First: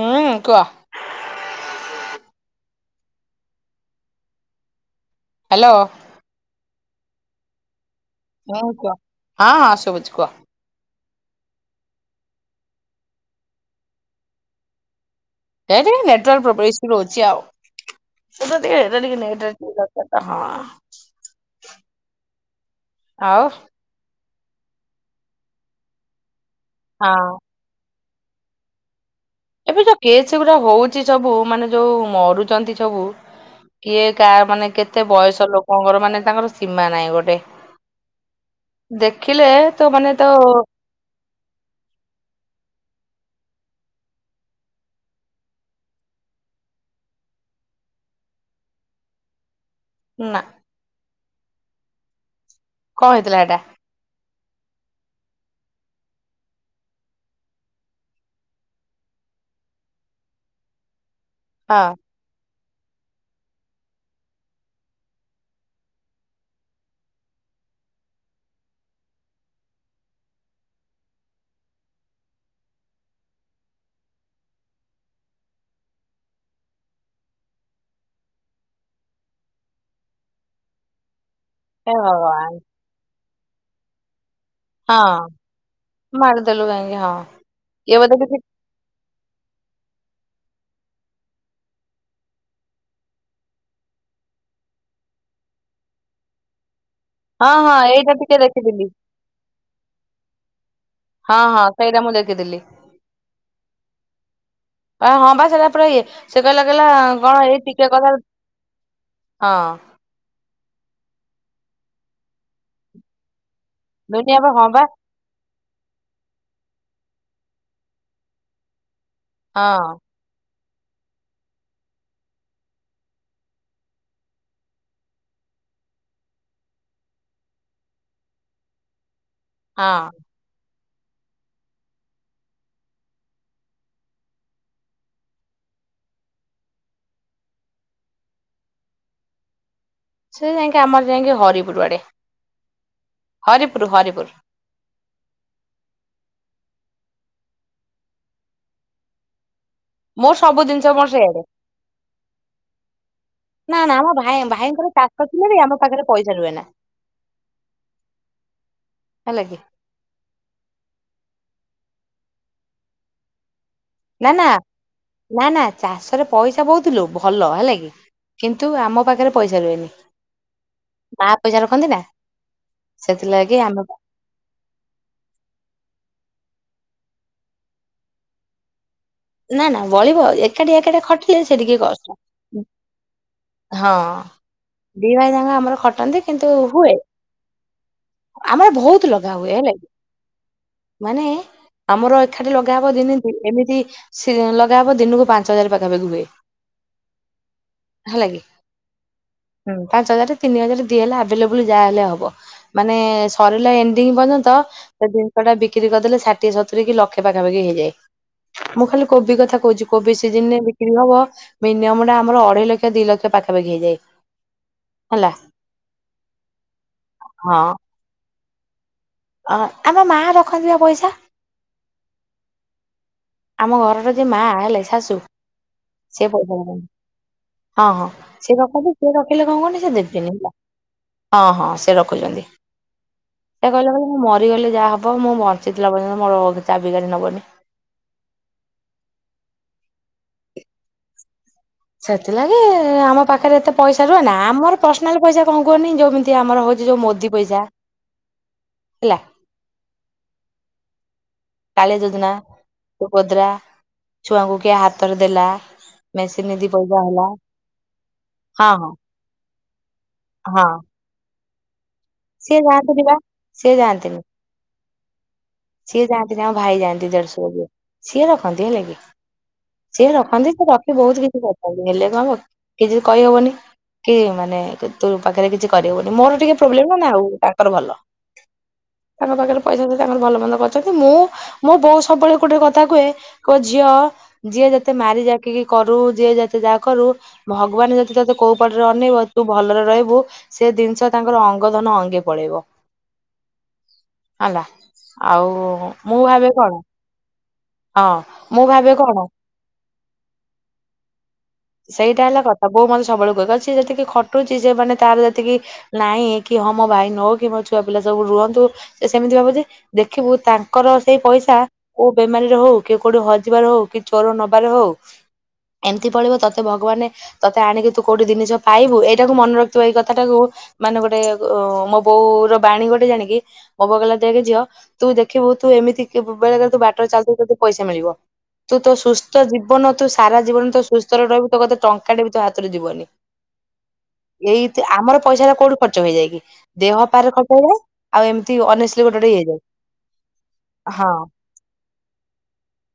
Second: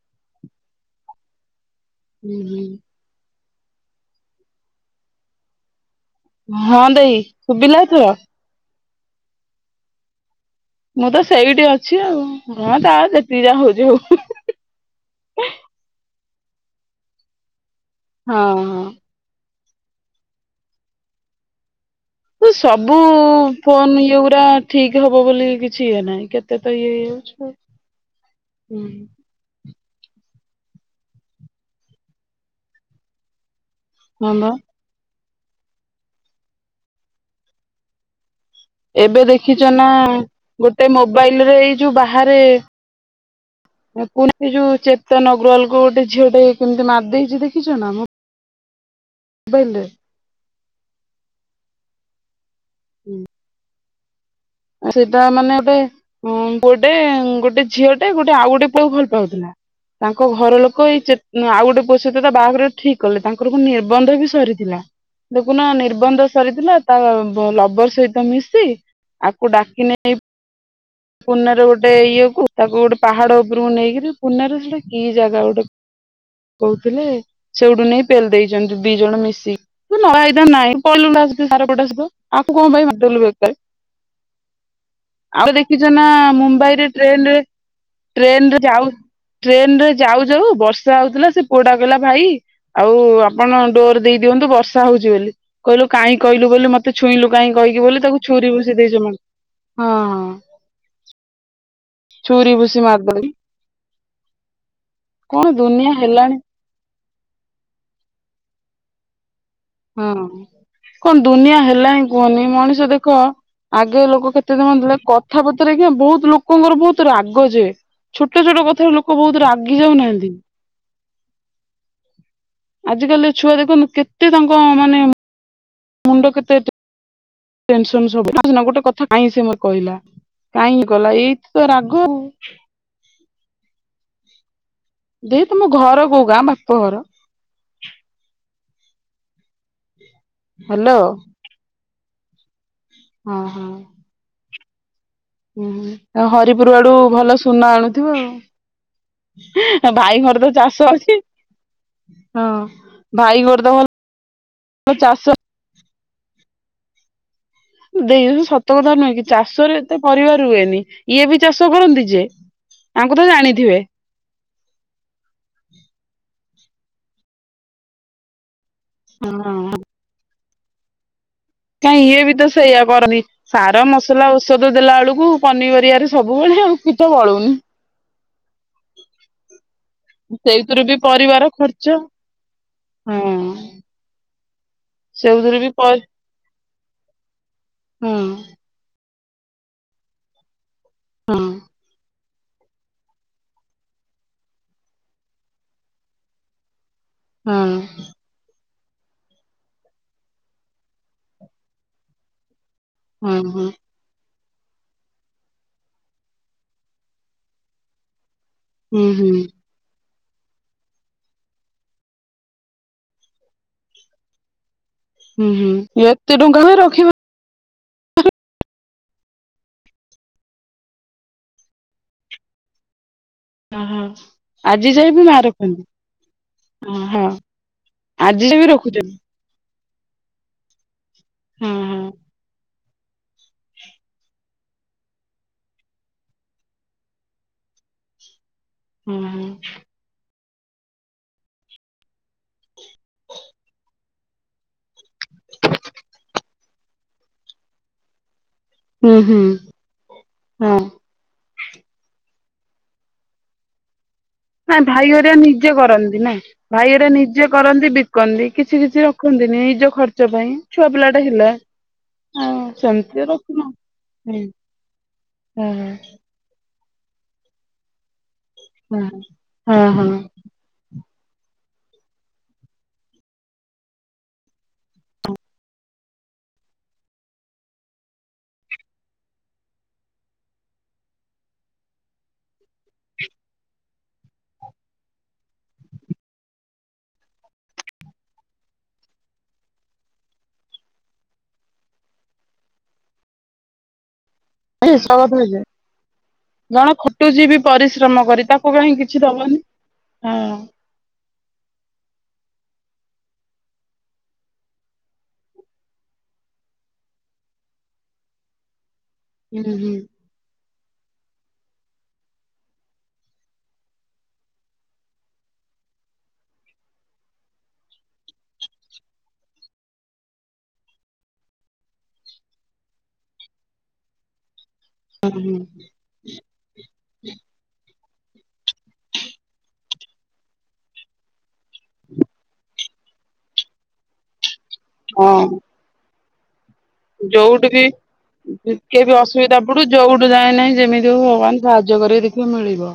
ହୁଁ କୁଅ। ହୁଁ ହୁଁ। ହାଲୋ। ହଁ ଦେଇ ଶୁଭିଲା ଏଥର। ହଁ କୁଅ ହଁ ସୁଭୁଛି କୁଅ। ମୁଁ ତ ସେଇଠି ଅଛି ଆଉ ହଁ ଯା ଯେତିକି ଯା ହଉଚି ହଉ। ଏ ଟିକେ ନେଟୱାର୍କ ପ୍ରୋବେ ଇସୁ ରହୁଛି ଆଉ। ହଁ ହଁ। [unintelligible] ସବୁ ଆଉ ଫୋନ ଇଏ ଉରା ଠିକ ହବ ବୋଲି କିଛି ଇଏ ନାହିଁ କେତ୍। ତ ଇଏ ହଁ ହେଇଯାଉଛି ଆଉ ହୁଁ। ଏବେ ଯୋଉ କେସ୍ ଗୁରା ହଉଚି ସବୁ ମାନେ ଯୋଉ ମରୁଛନ୍ତି ସବୁ। କିଏ କା ହଁ ବା ମାନେ କେତେ ବୟସ ଲୋକଙ୍କର ମାନେ ତାଙ୍କର ସୀମା ନାହିଁ ଗୋଟେ। ଏବେ ଦେଖିଲେ ଦେଖିଛ ନା ତ ମାନେ ତ ଗୋଟେ ମୋବାଇଲରେ ଏଇ ଯୋଉ ବାହାରେ। ପୁଣି ଏ ଯୋଉ ଚେତନ ଅଗ୍ରୱାଲ କୁ ଗୋଟେ ଝିଅ ଟେ କେମିତି ମାରି ଦେଇେଛି ଦେଖିଛ ନା ମ। ମୋବାଇଲ୍ ରେ। ନା। କଣ ହେଇଥିଲା ହେଟା? ସେଇଟା ମାନେ ଗୋଟେ ଗୋଟେ ଗୋଟେ ଝିଅଟେ ଗୋଟେ ଆଉ ଗୋଟେ ପୁଅ କୁ ଭଲ ପାଉଥିଲା। ତାଙ୍କ ଘର ଲୋକ ଏଇ ଚେଟ ଆଉ ହଁ ଗୋଟେ ପୁଅ ସାହିତ ତା ବାହାଘର ଠିକ୍ କଲେ ତାଙ୍କର ପୁଣି ନିର୍ବନ୍ଧ ବି ସରିଥିଲା। ଦେଖୁନ ନିର୍ବନ୍ଧ ସରିଥିଲା ତା ବ ଲବର ସହିତ ମିଶି ଆକୁ ଡାକି ନେଇ ପ ପୁନେ ରେ ଗୋଟେ ଇଏ କୁ ତାକୁ ପାହାଡ ଉପରକୁ ନେଇକିରି ପୁନେରେ ସେଟା କି ଜାଗା ଗୋଟେ। କହୁଥିଲେ ସେଉଠୁ ନେଇ ପେଲି ଦେଇଛନ୍ତି ଦି ଜଣ ମିଶି ନ ଆଇ ଥାନ୍ତୁ ନାହିଁ ପଳେଇ ଲୁନିତା ହେଆର ପଟା ହେ ସିପ ଭଗବାନ ଆକୁ କଣ ପାଇଁ ମାରିଦେଲୁ ଵେକାରେ। ହଁ ଆଉ ଦେଖିଛ ନା ମାରିଦେଲୁ ମୁମ୍ବାଇରେ କାହିଁକି ହଁ ଟ୍ରେନରେ ଇଏ ବୋଧେ କିଛି ଟ୍ରେନରେ ଯାଉ ଟ୍ରେନ ରେ ଯାଉ ଯାଉ ବର୍ଷା ହଉଥିଲା ସେ ପୁଆଟା କହିଲା ଭାଇ ଆଉ ଆପଣ ଡୋର ଦେଇଦିଅନ୍ତୁ ବର୍ଷା ହଉଛି ବୋଲି କହିଲୁ କାହିଁ କହିଲୁ ବୋଲି ମତେ- ତୁ ଛୁଇଁଲୁ ହଁ କାହିଁକି ହଁ କହିକି ବୋଲି ଏଇଟା ତାକୁ ଟିକେ ଛୁରୀ ଭୁସି ଦେଖିଥିଲି ଦେଇଛି ମ ହଁ ହଁ ହଁ ହଁ ସେଇଟା ମୁଁ ଦେଖିଥିଲି ଛୁରି ଭୁସି ମାରି ଦଉନି। ହଁ ବା ସେଟା ପୁରା ଇଏ ହେଲାଣି ସେ କହିଲା କହିଲା କଣ ଏଇ ଟିକେ ହଁ ହଁ କଣ ଦୁନିଆ ହେଲାଣି କୁହନି ମଣିଷ ଦେଖ ଆଗେ ଲୋକ ଦୁନିଆ ବା କେତେ ହଁ ଧାଉଁ ବା ଥିଲେ କଥାପଦେ ଆଜ୍ଞା ବହୁତ ଲୋକଙ୍କର ବହୁତ ରାଗ ଯେ ଛୋଟ ଛୋଟ କଥାରେ ଲୋକ ବହୁତ ରାଗି ହଁ ଯାଉନାହାନ୍ତି। ଆଜି କାଲି ଛୁଆ ଦେଖନ୍ତୁ କେତେ ତାଙ୍କ ମାନେ ମୁଣ୍ଡ କେତେ ଟେଂସନ୍ ସବୁ ନା ନା ଗୋଟେ କଥା କାଇଁ ସେ ମତେ କହିଲା? ହଁ ଗଲା ଏଇତ ତ ରାଗ ଆଉ। ଦେଇ ତୁମ ଘର କୋଉ ଗାଁ ବାପା ଘର? ସେ ଯାଇକି ହାଲୋ ଆମର ଯାଇକି ହରିପୁର ଆଡେ। ହଁ ହଁ। ହରିପୁର ହରିପୁର। ହରିପୁର ଆଡୁ ଭଲ ସୁନା ଆଣୁଥିବ ଆଉ। ଭାଇ ମୋର ଘର ତ ସବୁ ଜିନିଷ ଚାଷ ମୋର ଅଛି। ସେଇଆଡେ ହଁ ଭାଇଙ୍କର ତ ନା ନା ଭଲ ଆମ ଭାଇ ଭାଇଙ୍କର ଚାଷ କରିଥିଲେ ବି ଆମ ପାଖରେ ପଇସା ରୁହେ ନା। ଦେଇ ସତ କଥା ନୁହେଁ କି ଚାଷରେ ଏତେ ପରିବାର ହୁଏନି ଇଏ ବି ଚାଷ କରନ୍ତି ଯେ ତାଙ୍କୁ ତ ଜାଣିଥିବେ। ନା ନା ନା ନା ଚାଷରେ ପଇସା ବହୁତୁଲୋ ଭଲ ହେଲା କିି କିନ୍ତୁ କିନ୍ତୁ ଆମ ପାଖରେ ପଇସା ହଁ ରୁହେନି। ମା ପଇସା ରଖନ୍ତି ନା କାଇଁ ଇଏ ବି ତ ସେଇଆ କରନି ସେଥିଲାଗି ଆମେ ସାର ମସଲା ଔଷଧ ଦେଲା ବେଳକୁ ପନିପରିବାରେ ସବୁ ବୁ ବେଳେ ଆଉ କିଛି ତ ବଳୁନି। ନା ନା ବଳିବ ଏକାଠି ସେଇଥିରୁ ବି ଏକାଠା ଖଟିଲେ ପରିବାର ସେ ଟିକେ ଖର୍ଚ୍ଚ କଷ୍ଟ। ହଁ ହଁ। ଦି ଭାଇ ତାଙ୍କ ସେଉଥିରେ ବି ଆମର ପଇ ଖଟନ୍ତି କିନ୍ତୁ ହୁଏ ହଁ ଆମର ବହୁତ ଲୋକ ହୁଏ ହେଲା କି ମାନେ ହଁ ଆମର ଏକାଠି ଲଗାହବ ଦିନେ ଦିନେ ଏମିତି ସେ ଲଗାହବ ଦିନକୁ ପାଞ୍ଚ ହଜାର ପାଖାପାଖି ହୁଏ। ହେଲା କି। ହୁଁ। ହୁଁ ପାଞ୍ଚ ହଜାର ତିନି ହଜାର ଦିହଲେ ଆଭେଲେବୁଲ ଯାହାହେଲେ ହବ। ମାନେ ହଁ ହଁ। ସରିଲା ଏଣ୍ଡିଙ୍ଗ ପର୍ଯ୍ୟନ୍ତ। ତ ସେ ଜିନିଷ ଟା ବିକ୍ରି କରିଦେଲେ ଷାଠିଏ ସତୁରି କି ଲକ୍ଷେ ପାଖାପାଖି ହେଇଯାଏ ମୁଁ ଖାଲି ହୁଁ କୋବି ହୁଁ କଥା କହୁଛି କୋବି ଦିନରେ ବିକ୍ରି ହବ ମିନିମମ ଟା ଆମର ଅଢ଼େଇ ଲକ୍ଷ ଦି ଲକ୍ଷ ପାଖାପାଖି ହେଇଯାଏ। ହେଲା ହୁଁ ହୁଁ ଏତେ ଟଙ୍କା ହୁଏ ରଖିବ ଆ-ଆମ ମା ରଖନ୍ତି ପା ପଇସା। ଆମ ଓହୋ ଘରର ଯିଏ ମାଁ ହେଲେ ଆଜି ଯାଏ ଶାଶୁ ବି ମା ରଖନ୍ତି। ସେ [unintelligible] ହଁ ହଁ ହଁ ଆଜି ଯାଏ ସିଏ ବି ରଖନ୍ତି ରଖୁଛନ୍ତି ସିଏ ରଖିଲେ କଣ କହନି ଦେବେନି ହେଲା ହଁ ହଁ ସେ ରଖୁଛନ୍ତି। ହ [unintelligible] ସେ କହିଲେ କ ମୁଁ ମରିଗଲେ ଯାହା ହବ ମୁଁ ବଞ୍ଚିଥିଲା ପର୍ଯ୍ୟନ୍ତ ମୋର କିଏ ଚାବିକାଠି ନବନି। ହୁଁ ହୁଁ। ସେଥିଲାଗି ଆମ ପାଖରେ ଏତେ ପଇସା ରୁହେ ନା ଆମର ପର୍ସନାଲ ପଇସା କଣ କୁହନି ଯୋଉମିତି ଆମର ହଉଛି ଯୋଉ ମୋଦି ପଇସା ହୁଁ ହେଲା ହୁଁ ହଁ। କାଳିଆ ଯୋଜନା, ସୁଭଦ୍ରା ଛୁଆଙ୍କୁ କିଏ ନାଇ ହାତରେ ଭାଇଘରେ ଦେଲା ନିଜେ କରନ୍ତି ନାଇ ମେସିନ ଦି ପଇସା ଭାଇଘରେ ହେଲା ନିଜେ କରନ୍ତି ବିକନ୍ତି ହଁ କିଛି କିଛି ରଖନ୍ତି। ନିଜ ଖର୍ଚ୍ଚ ପାଇଁ ହଁ ହଁ ଛୁଆ ପିଲା ଟା ହେଲା। ଆଉ ସିଏ ଯାଆନ୍ତିନି ବା ସେମିତି ରଖିନ ସିଏ ଯାଆନ୍ତିନି। ହଁ ହଁ ସିଏ ହଁ। ଯାଆନ୍ତିନି ଆ ଭାଇ ଯାଆନ୍ତି ଦେଢ଼ଶୁର। ସିଏ ରଖନ୍ତି ହେଲେ କି ହଁ ହଁ ସିଏ ରଖନ୍ତି ସେ ରଖି ବହୁତ କିଛି କଥା ହେଲେ କଣ କିଛି କହିହବନି। କି ମାନେ ତୁ ପାଖରେ କିଛି କରବନି ମୋର ଟିକେ ପ୍ରୋବ୍ଲେମ ନା ଆଉ ତାଙ୍କର ଭଲ। ତାଙ୍କ ପାଖରେ ପଇସା ଦେଇ ତାଙ୍କର ଭଲ କରିଛନ୍ତି ମୁଁ ମୋ ବୋଉ ସବୁବେଳେ ଗୋଟେ କଥା କୁହେ କୋ ଝିଅ ଯିଏ ଯେତେ ମାରିଯାଏ କି କି କରୁ ଯିଏ ଯତେ ଯାହା କରୁ ଭଗବାନ ଯଦି ତତେ କୋଉ ପଟରେ ଅନେଇବ ତୁ ଭଲରେ ରହିବୁ ସେ ଜିନିଷ ତାଙ୍କର ଅଙ୍ଗ ଧନ ଅଙ୍ଗେ ପଳେଇବ। ହେଲା ିସ [unintelligible] ଆଉ ମୁଁ ଭାବେ କଣ? ଯିବି ହଁ ପରିଶ୍ରମ କରି ମୁଁ ତାକୁ କାଇହିଁ ଭାବେ କଣ କିଛି ଦବନି ହଁ। ସେଇଟା ହେଲା କଥା ବୋଉ ମତେ ସବୁବେଳଳେ କହେ ସେ ଯେତିକି ଖଟୁଛି ହଁ ମୋ ଭାଇ ନଉ କି ମୋ ଛୁଆ ପିଲା ସବୁ ରୁହନ୍ତୁ ସେ ସେମିତି ଭାବୁ ଯେ ହୁଁ ହୁଁ ଦେଖିବୁ ତାଙ୍କ ତାଙ୍କର ସେଇ ପଇସା କୋଉ ବେମାରୀରେ ହଉ, କି କୋଉଠି ହଜିବାରେ ହଉ କି, ଚୋର ନବାରେ ହଉ ଏମିତି ପଳେଇବ ତ ମତେ ଭଗବାନ ତତେ ଆଣିକି ତୁ କୋଉଠି ଜିନିଷ ପାଇବୁ ଏଇଟାକୁ ମନେ ରଖଥିବ ଏଇ କଥାଟାକୁ ମାନେ ଗୋଟେ ମୋ ବୋଉ ର ବାଣୀ ଗୋଟେ ଜାଣିକି ମୋ ବୋଉ କହିଲା ଦେଖେ ଝିଅ ତୁ ଦେଖିବୁ ହୁଁ ତୁ ଏମିତି ବେଳେ ତୁ ବାଟରେ ଚାଲୁଥିବୁ ତତେ ପଇସା ମିଳିବ। ତୁ ତୋ ସୁସ୍ଥ ଜୀବନ ତୁ ସାରା ଜୀବନ ତ ସୁସ୍ଥରେ ରହିବୁ ତୋ କଥା ଟଙ୍କା ଟେ ବି ତୋ ହାତରୁ ଯିବନି। ଏଇ ଆମର ପଇସା ର ହଁ କୋଉଠି ଖର୍ଚ୍ଚଇଯାଇକ କି? ନ ପାରେ କଟେଇଲେ ଆଉ [unintelligible] ଅନେଷ୍ଟଲି ଟିକେବି ଗୋଟେ ଗୋଟେ ଇଏ ହେଇଯାଏ ଅସୁବିଧା ପଡୁ ଯୋଉଠୁ ଯାଏ ନାହିଁ ହଁ। ଯେମିତି ହବ ଭଗବାନ ସାହାଯ୍ୟ କରିକି ଦେଖିବ ମିଳିବ।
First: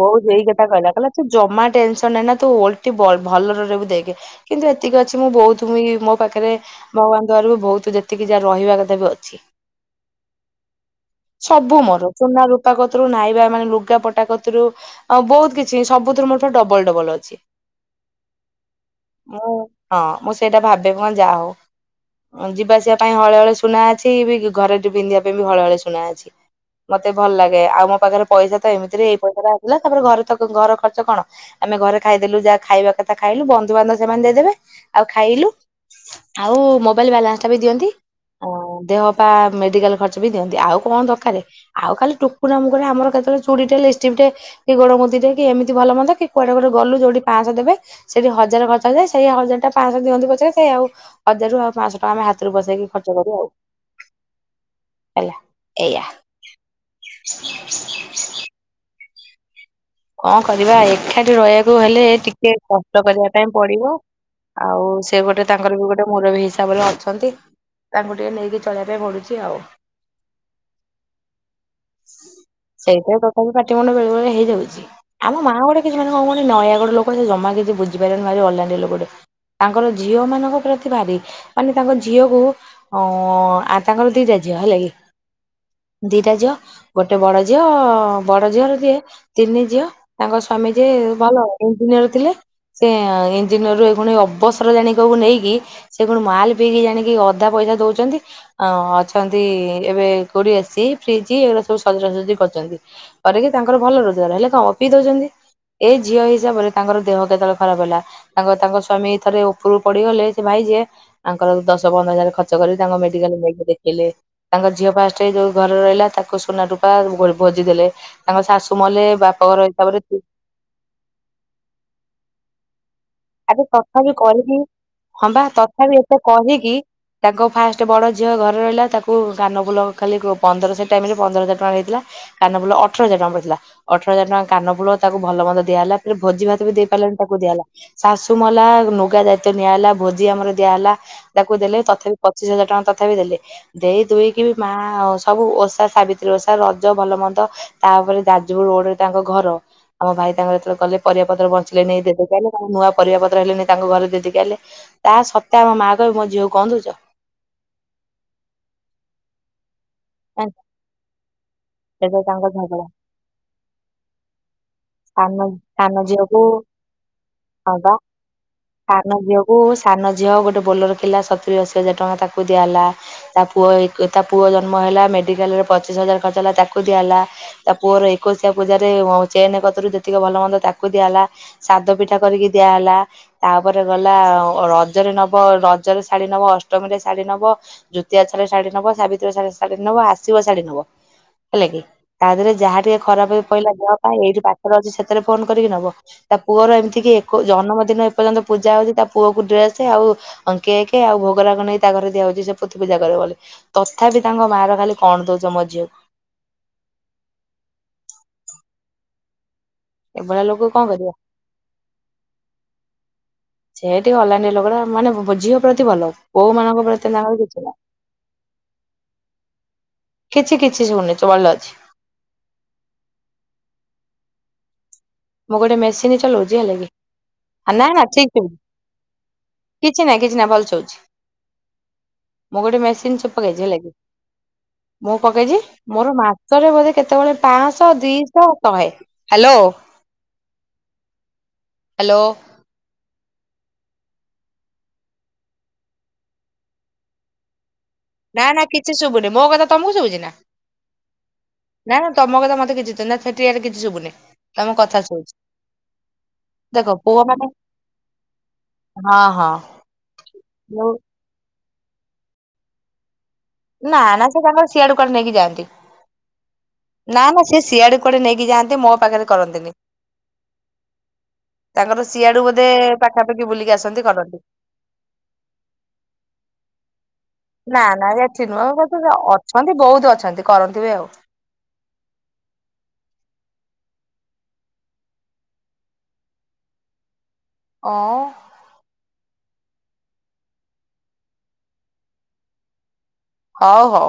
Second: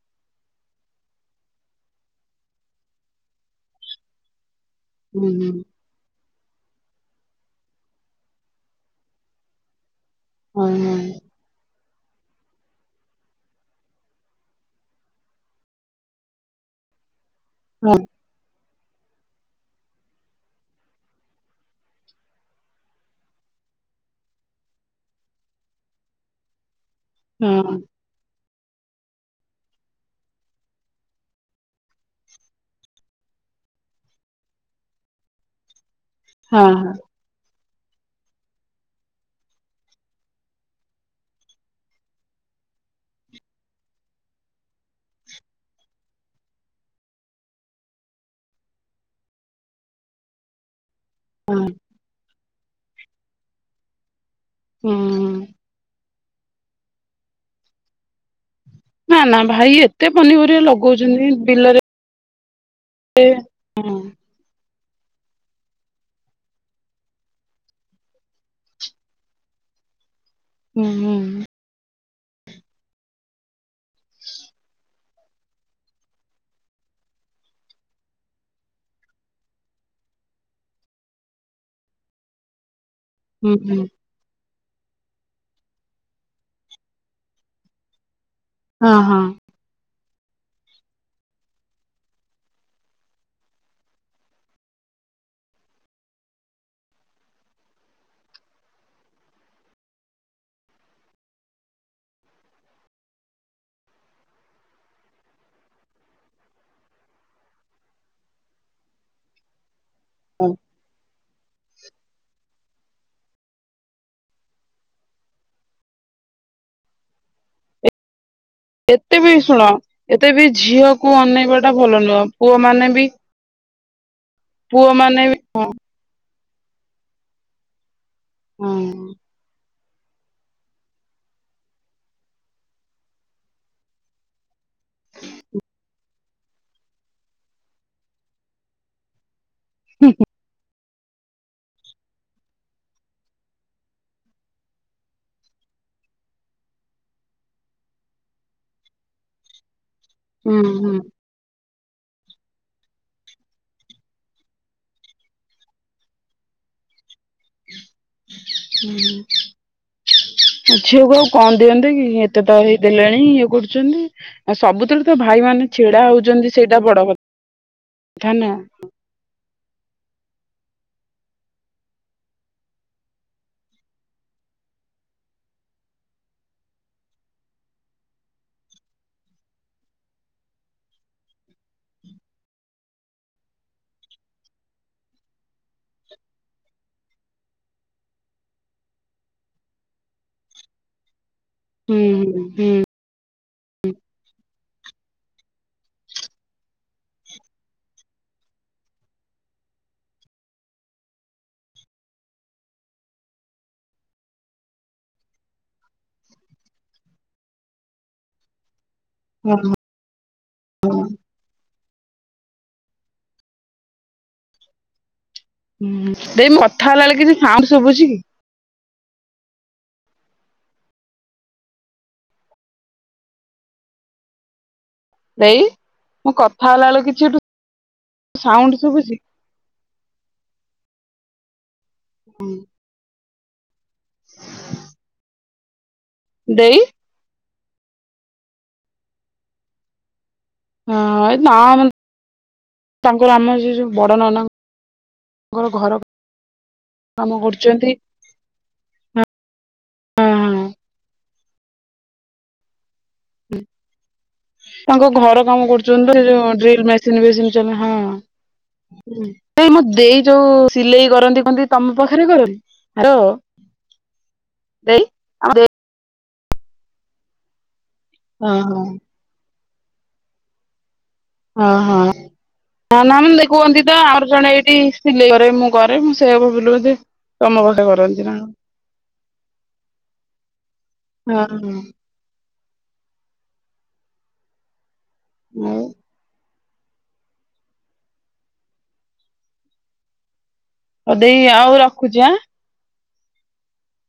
ବୋଉ ସେଇ କଥା କହିଲା କହିଲା ତୁ ଜମା ଟେନସନ ନେନା ତୁ ଓଲଟି ଭଲରେ ରହିବୁ ଦେଖେ। କିନ୍ତୁ ଏତିକି ଅଛି ମୁଁ ହୁଁ ହୁଁ ବହୁଉତମି ମୋ ପାଖରେ। ପାଖରେ ଭଗବାନଙ୍କ ଦୟାରୁ ବି ବହୁତ ଯେତିକି ଯାହା ରହିବା କଥା ବି ଅଛି। [inaudible] ସବୁ ମୋର ସୁନା ରୂପାକତ୍ରୁ ନାଇବା ମାନେ ଲୁଗା ପଟା କୁ ରୁ ଆ ବହୁତ କିଛି ସବୁଥିରୁ ମୋର ଡବଲ୍ ଡବଲ୍ ଅଛି। ହଁ। ମୁଁ ହଁ ମୁଁ ସେଇଟା ଭାବେ ମ ଯାହା ହଉ। ଯିବା ଆସିବା ପାଇଁ ହଳେ ହଳେ ସୁନା ଅଛି ବି ଘରେ ପିନ୍ଧିବା ପାଇଁ ବି ହଳେ ହଳେ ସୁନା ଅଛି। ମତେ ଭଲ ଲାଗେ ଆଉ ମୋ ପାଖରେ ପଇସା ତ ଏମିତିରେ ହେଇ ଇସ ଆସିଲା ତାପରେ ଘରେ ତ ଘର ଖର୍ଚ କଣ ଆମେ ଘରେ ଖାଇଦେଲୁ ଯାହା ଖାଇବା କଥା ଖାଇଲୁ ବନ୍ଧୁବାନ୍ଧ ସେମାନେ। ଦେଇଦେବେ ଆଉ ଖାଇଲୁ ଆଉ ହଁ ହଁ ମୋବାଇଲ ବାଲାନ୍ସ ଟା ବି ଦିଅନ୍ତି। ଅ ଦେହ ପା ମେଡିକାଲ ଖର୍ଚ ବି ଦିଅନ୍ତି ଆଉ କଣ ଦରକାର ଆଉ ଖାଲି ଟୁକୁରା ମୁକୁରା ଆମର କେତେବେଳେ ଚୁଡ଼ିଟେ, ଲିପ୍ ଲିପଷ୍ଟିକଟେ କି ଗୋଡ ମୁଦିଟେ ଏମିତି ଭଲ ମନ୍ଦ କି କୁଆଡେ ଗୋଟେ ଗଲୁ ଯଉଠି ପାଂସହ ଦେବେ ସେଠି ହଜାର ଖର୍ଚ୍ଚ ହେଇଯାଏ। ସେଇ ହଜାର ଟା ପାଞ୍ଚଶହ ଦିଅନ୍ତୁ ପଚାର ସେଇ ଆଉ। ହଁ ହଜାରରରୁ ଆଉ ପାଂସହ ଟଙ୍କା ଆମେ ହାତରୁ ବସେଇକି ଖର୍ଚ୍ଚ କରୁ ଆଉ। ହୁଁ ହେଲା ଏଇଆ। ନା ନା ଭାଇ ଏ କଣ କରିବା ଏକାଠି ରହିବାକୁ ହେଲେ ଟିକେ କଷ୍ଟ କରିବା ପାଇଁ ପଡିବ। ଆଉ ସେ ଗୋଟେ ତାଙ୍କର ବି ଗୋଟେ ମୁରବୀ ହିସାବରେ ଅଛନ୍ତି। ତାଙ୍କୁ ଟିକେ ନେଇକି ଚଳିବା ପାଇଁ ପଡୁଛି ଆଉ। ଉଁହୁଁ ହୁଁ। ସେଇଥିରେ ତଥାପି ପାଟି ମୁୁଣ୍ଡ ବେଳେ ବେଳେ ହେଇଯାଉଚି। ଆମ ମାଆ ଗୋଟେ କିଛି ମାନେ କଁ କୁହନି ନୟାଗଡ ଲୋକୋ ସେ ଜମା କିଛି ବୁଝିପାରିବନି ଭାରି ଅଲାଣ୍ଡି ଲୋକୋଟେ। ତାଙ୍କର ଝିଅ ମାନଙ୍କ ପ୍ରତି ଭାରି ମାନେ ତାଙ୍କ ଝିଅକୁ ଅଉଁ ହୁଁ ଆଁ ହୁଁ ତାଙ୍କର ଦିଯା ଝିଅ ହେଲା କି ଦିଟା ଝିଅ ଗୋଟେ ବଡ ଝିଅ ବଡ ଝିଅର ଦିଏ ହଁ ହଁ ତିନି ଝିଅ ତାଙ୍କ ସ୍ଵାମୀ ଯିଏ ଭଲ ଇଞ୍ଜିନିୟର ଥିଲେ। ସେ ଇଞ୍ଜିନ ରୁ ଏଇଖୁଣି ଅବସର ଜାଣିକି କହିବୁ ନେଇକି ସେ କଣ ମାଲ ପିଇକି ଜାଣିକି ଅଧା ପଇ ସା ଦୋଉଚନ୍ତି ଆଁ ଅଛନ୍ତି ଏବେ କୋଉଠି ଏସି ଫ୍ରିଜ୍ ଏଗୁରା ସବୁ ସଜଡ଼ା ସଜି କରୁଚ କରିକି ତାଙ୍କର ଭଲ ରୋଜୋଗାର ହେଲେ କଁ ହବ ପିଇଦୋଉଚନ୍ତି। ଏଇ ଝିଅ ହିସାବରେ ତାଙ୍କର ଦେହ କେତେବେଳେ ଖରାପ ହେଲା ତାଙ୍କ ତାଙ୍କ ସ୍ଵାମୀ ଥରେ ଓପୋରୁ ପଡିିଗଲେ ସିଏ ଭାଇ ଯିଏ। ଆଙ୍କର ଦଶ ପନ୍ଦର ହଜାର ଖର୍ଚ୍ଚ କରିକି ତାଙ୍କ ମେଡିକାଲ ନେଇକି ଦେଖେଇଲେ ତାଙ୍କ ଝିଅ ଫାଷ୍ଟ ଯୋଉ ଘରେ ରହିଲା ତା କୁ ସୁନା ରୁପା ଭୋ ଭୋଜି ଦେଲେ ତାଙ୍କ ଶାଶୁ ମଲେ ଏତେ ବା ବି ଶୁଣ ଏତେ ବି ଝିଅକୁ ଅନେଇବା ଟା ଭଲ ନୁହଁ ପୁଅ ମାନେ ବି ଆଗେ ତଥାବି କରିକି ପୁଅ ମାନେ ବି ହଁବା ତଥାବି ଏତେ କହିକି ତାଙ୍କ ଫାଷ୍ଟ ବଡ ଝିଅ ଘରେ ହୁଁ ରହିଲା ତାକୁ କାନ ଫୁଲ ଖାଲି କ ପନ୍ଦର ସେ ଟାଇମ ରେ ପନ୍ଦର ହଜାର ଟଙ୍କାରେ ନେଇଥିଲା କାନ ଫୁଲ ଅଠର ହଜାର ଟଙ୍କା ପଡିଥିଲା ଅଠର ହଜାର ଟଙ୍କା କାନ ଫୁଲ ତାକୁ ଭଲ ମନ୍ଦ ଦିଆ ହେଲା ଫେରେ ଭୋଜି ଭାତ ବି ଦେଇପାରିଲେନି ତାକୁ ଦିଆ ହେଲା। ଶାଶୁ ମଲା ନୁଗା ଦାୟିତ୍ୱ ନିଆହେଲା ଭୋଜି ଆମର ଦିଆହେଲା ତାକୁ ଦେଲେ ତଥାବି ପଚିଶ ହଜାର ଟଙ୍କା ତଥାବି ଦେଲେ ଦେଇ ଦୁଇକି ବି ମାଆ ସବୁ ଓଷା ସାବିତ୍ରୀ ଓଷା ରଜ ଭଲ ମନ୍ଦ ତାପରେ ଯାଜପୁର ରୋଡରେ ତାଙ୍କ ଘର ଆମ ଭାଇ ତାଙ୍କର ହୁଁ ଯେତେବୋଳେ ଗଲେ ହୁଁ ପରିବା ପତ୍ର ବଞ୍ଚିଲେ ନେଇ ଦେଇଦେଇକି ଆଇଲେ। ନୂଆ ପରିବା ପତ୍ର ଆଇଲେ ନେଇ ତାଙ୍କ ଘରେ ଦେଇ ଦେଇକି ଆଇଲେ ତା ସତେ ଆମ ମାଆ କହିବେ ମୋ ଝିଅକୁ କଁ ଦୋଉଚ? ହୁଁ। [unintelligible] ଦିଅନ୍ତେ କି ସେବେ ଏତେ ତାଙ୍କ ତ ହେଇ ଝଗଡା ଦେଲେଣି ଇଏ କରୁଛନ୍ତି। ଆଉ ସବୁଥିରେ ତ ସାନ ଭାଇ ମାନେ ଛିଡା ହୋଉଚନ୍ତି ସେ ସେଇଟା ବଡ କ ହଁପା ସାନ ଝିଅକୁ ସାନ ଝିଅ ଗୋ ଟେ ବୋଲୋରୋ ଥିଲା ସତୁରି ଅଶି ହଜାର ଟଙ୍କା ତାକୁ ଦିଆ ହେଲା ତା ପୁଅ ଏକୋ ତା ପୁଅ ଜନ୍ମ ହେଲା ମେଡିକାଲ ପଚିଶି ହଜାର ଖର୍ଚ ହେଲା ତା ତାକୁ ଦିଆହେଲା ତା ପୁଅର ଏକୋଉଶିଆ ପୂଜାରେ ମ ଚେନ ପତ୍ରରୁ ଯେତିକ ଭଲ ମନ୍ଦ ତାକୁ ଦିଆ ହେଲା ସାଦ ପିଠା କରିକି ଦିଆହେଲା ତାପରେ ଗଲା ରଜରେ ନବ ରଜରେ ଶାଢ଼ୀ ନବ ଅସ୍ ଅଷ୍ଟମୀରେ ଶାଢୀ ନେବ ଦୁତିଆ ଓଷାରେ ଶାଢୀ ନବ ସାବିତ୍ରୀ ଓଷାରେ ଶାଢୀ ନବ ଆସିବ ଶାଢୀ ନବ ହେଲା କି ହୁଁ ତା ହୁଁ ଦେହରେ ହୁଁ। ଯାହା ଟିକେ ଖରାପେ ପଇଲା ଯାହା ପାଇଁ ଏଇ ଯୋଉ ପାଖରେ ଅଛି ସେତେ ଲରେ ଫୋନ କରିକି ନବ ତା ପୁଅର ଏମିତି କିି ଏକୋ ଜନ୍ମ ଦିନ ଏର୍ଯ୍ୟନ୍ତ ପୂଜା ହୋଉଚି ତା ପୁଅକୁ ଡ୍ରେସ ଆଉ କେକେ ଆଉ ଭୋଗୋ ରାଗ ନେଇ ତା ଘରେ ଦିଆ ହୋଉଛି ସେ ପୋଥ ପୂଜା କରିବ ବୋଲି ତଥାବି ତାଙ୍କ ମାଆର ଖାଲି କଣ ଦୋଉଚ ମୋ ଝିଅକୁ ଅହଁ। ଏଭଳିଆ ଲୋକୋକୁ କଁ କରିବା। ସେନ୍ତି ଆଲାଣ୍ଡି ଲୋକୋଟା ମାନେ ବୋ ଝିଅ ପ୍ରତି ଭଲ ହୁଁ ଦେଇ ମୁଁ ବୋହୁମାନଙ୍କୁ କଥା ହେଲା ପ୍ରତି ବେଳେ ତାଙ୍କର କିଛି ସାଉଣ୍ଡ ନାହିଁ। ଶୁଭୁଛି କି କିଛି କିଛି ଶୁଣୁନି ତୁ ଭଲ ଅଛି। [inaudible] ମୁଁ ଦେଇ ଗୋଟେ ମେସିନି ମୁଁ ଚଲୋଉଚି କଥା ହେଲା କି ବେଳେ କିଛି ଏଠୁ ଆଁ ନାଁ ନାଁ ଠିକ୍ ଠିକ୍ ସାଉଣ୍ଡ ଶୁଭୁଛି କିଛି ନାଇଁ କିଛି ନାଇଁ ଭଲ। [unintelligible] ମୁଁ ଗୋଟେ ମେସିନ ଚ ପକେଇଚି ହେଲା କିି ମୁଁ ପକେଇଚି ମୋରୋ ମାସରେ ଦେଇ ବୋଧେ କେତୋବେଳେ ପାଁଶହ ଦିଶହ ଶହେ ହାଲୋ ହଁ ନା ତାଙ୍କ୍‌ ସେ ଆମର ଯୋଉ ବଡ଼ ନନାଙ୍କର ଘର କାମ କରୁଛନ୍ତି। ନା ନା କିଛି ଶୁଭୁନି ମୋ କଥା ତମକୁ ଶୁଭୁଛି ହଁ ନା ହଁ ନା ତମ କଥା ମତେ କିଛି [unintelligible] କିଛି ଶୁଭୁନି। ତମ କଥା ତାଙ୍କ ଶୁଭୁଛି। ଘର କାମ କରୁଛନ୍ତି ତ ଡ୍ରିଲ୍ ଦେଖ ପୁଅ ମେସିନ ମାନେ ଫେଶିନ ହଁ। ହଁ ହଁ ଏ ମୋ ଦେଇ ଯୋଉ ସିଲେଇ କରନ୍ତି କନ୍ତି ତମ ପାଖରେ କରନ୍ତି ହାଲୋ। ନା ନା ସେ ତାଙ୍କର ସିଆଡୁ କୁଆଡେ ନେଇକି ଆମ ଦେଇ ଯାଆନ୍ତି। ନା ନା ସେ ସିଆଡୁ କୁଆଡେ ନେଇକି ଯାଆନ୍ତି ଓହୋ ମୋ ପାଖରେ କରନ୍ତିନି। [inaudible] ହଁ ତାଙ୍କର ହଁ ସିଆଡୁ ବୋଧେ ନା ପାଖାପାଖି ନା ବୁଲିକି କୁହନ୍ତି ତ ଆସନ୍ତି ଆମର କରନ୍ତି। ଜଣେ ଏଇଠି ସିଲେଇ କରେ ମୁଁ କରେ ମୁଁ ସେୟାକୁ [unintelligible] ହେଇଯାଏ। ନା ନା ଏଠି ନୁହେଁ [unintelligible] ଅଛନ୍ତି ବହୁତ ଅଛନ୍ତି କରନ୍ତି ବି ଆଉ। ହଁ ହଁ। ନାଇ। ଅ ଅବି ଆଉ ରଖୁଛି ଆଁ ହଉ ହଉ।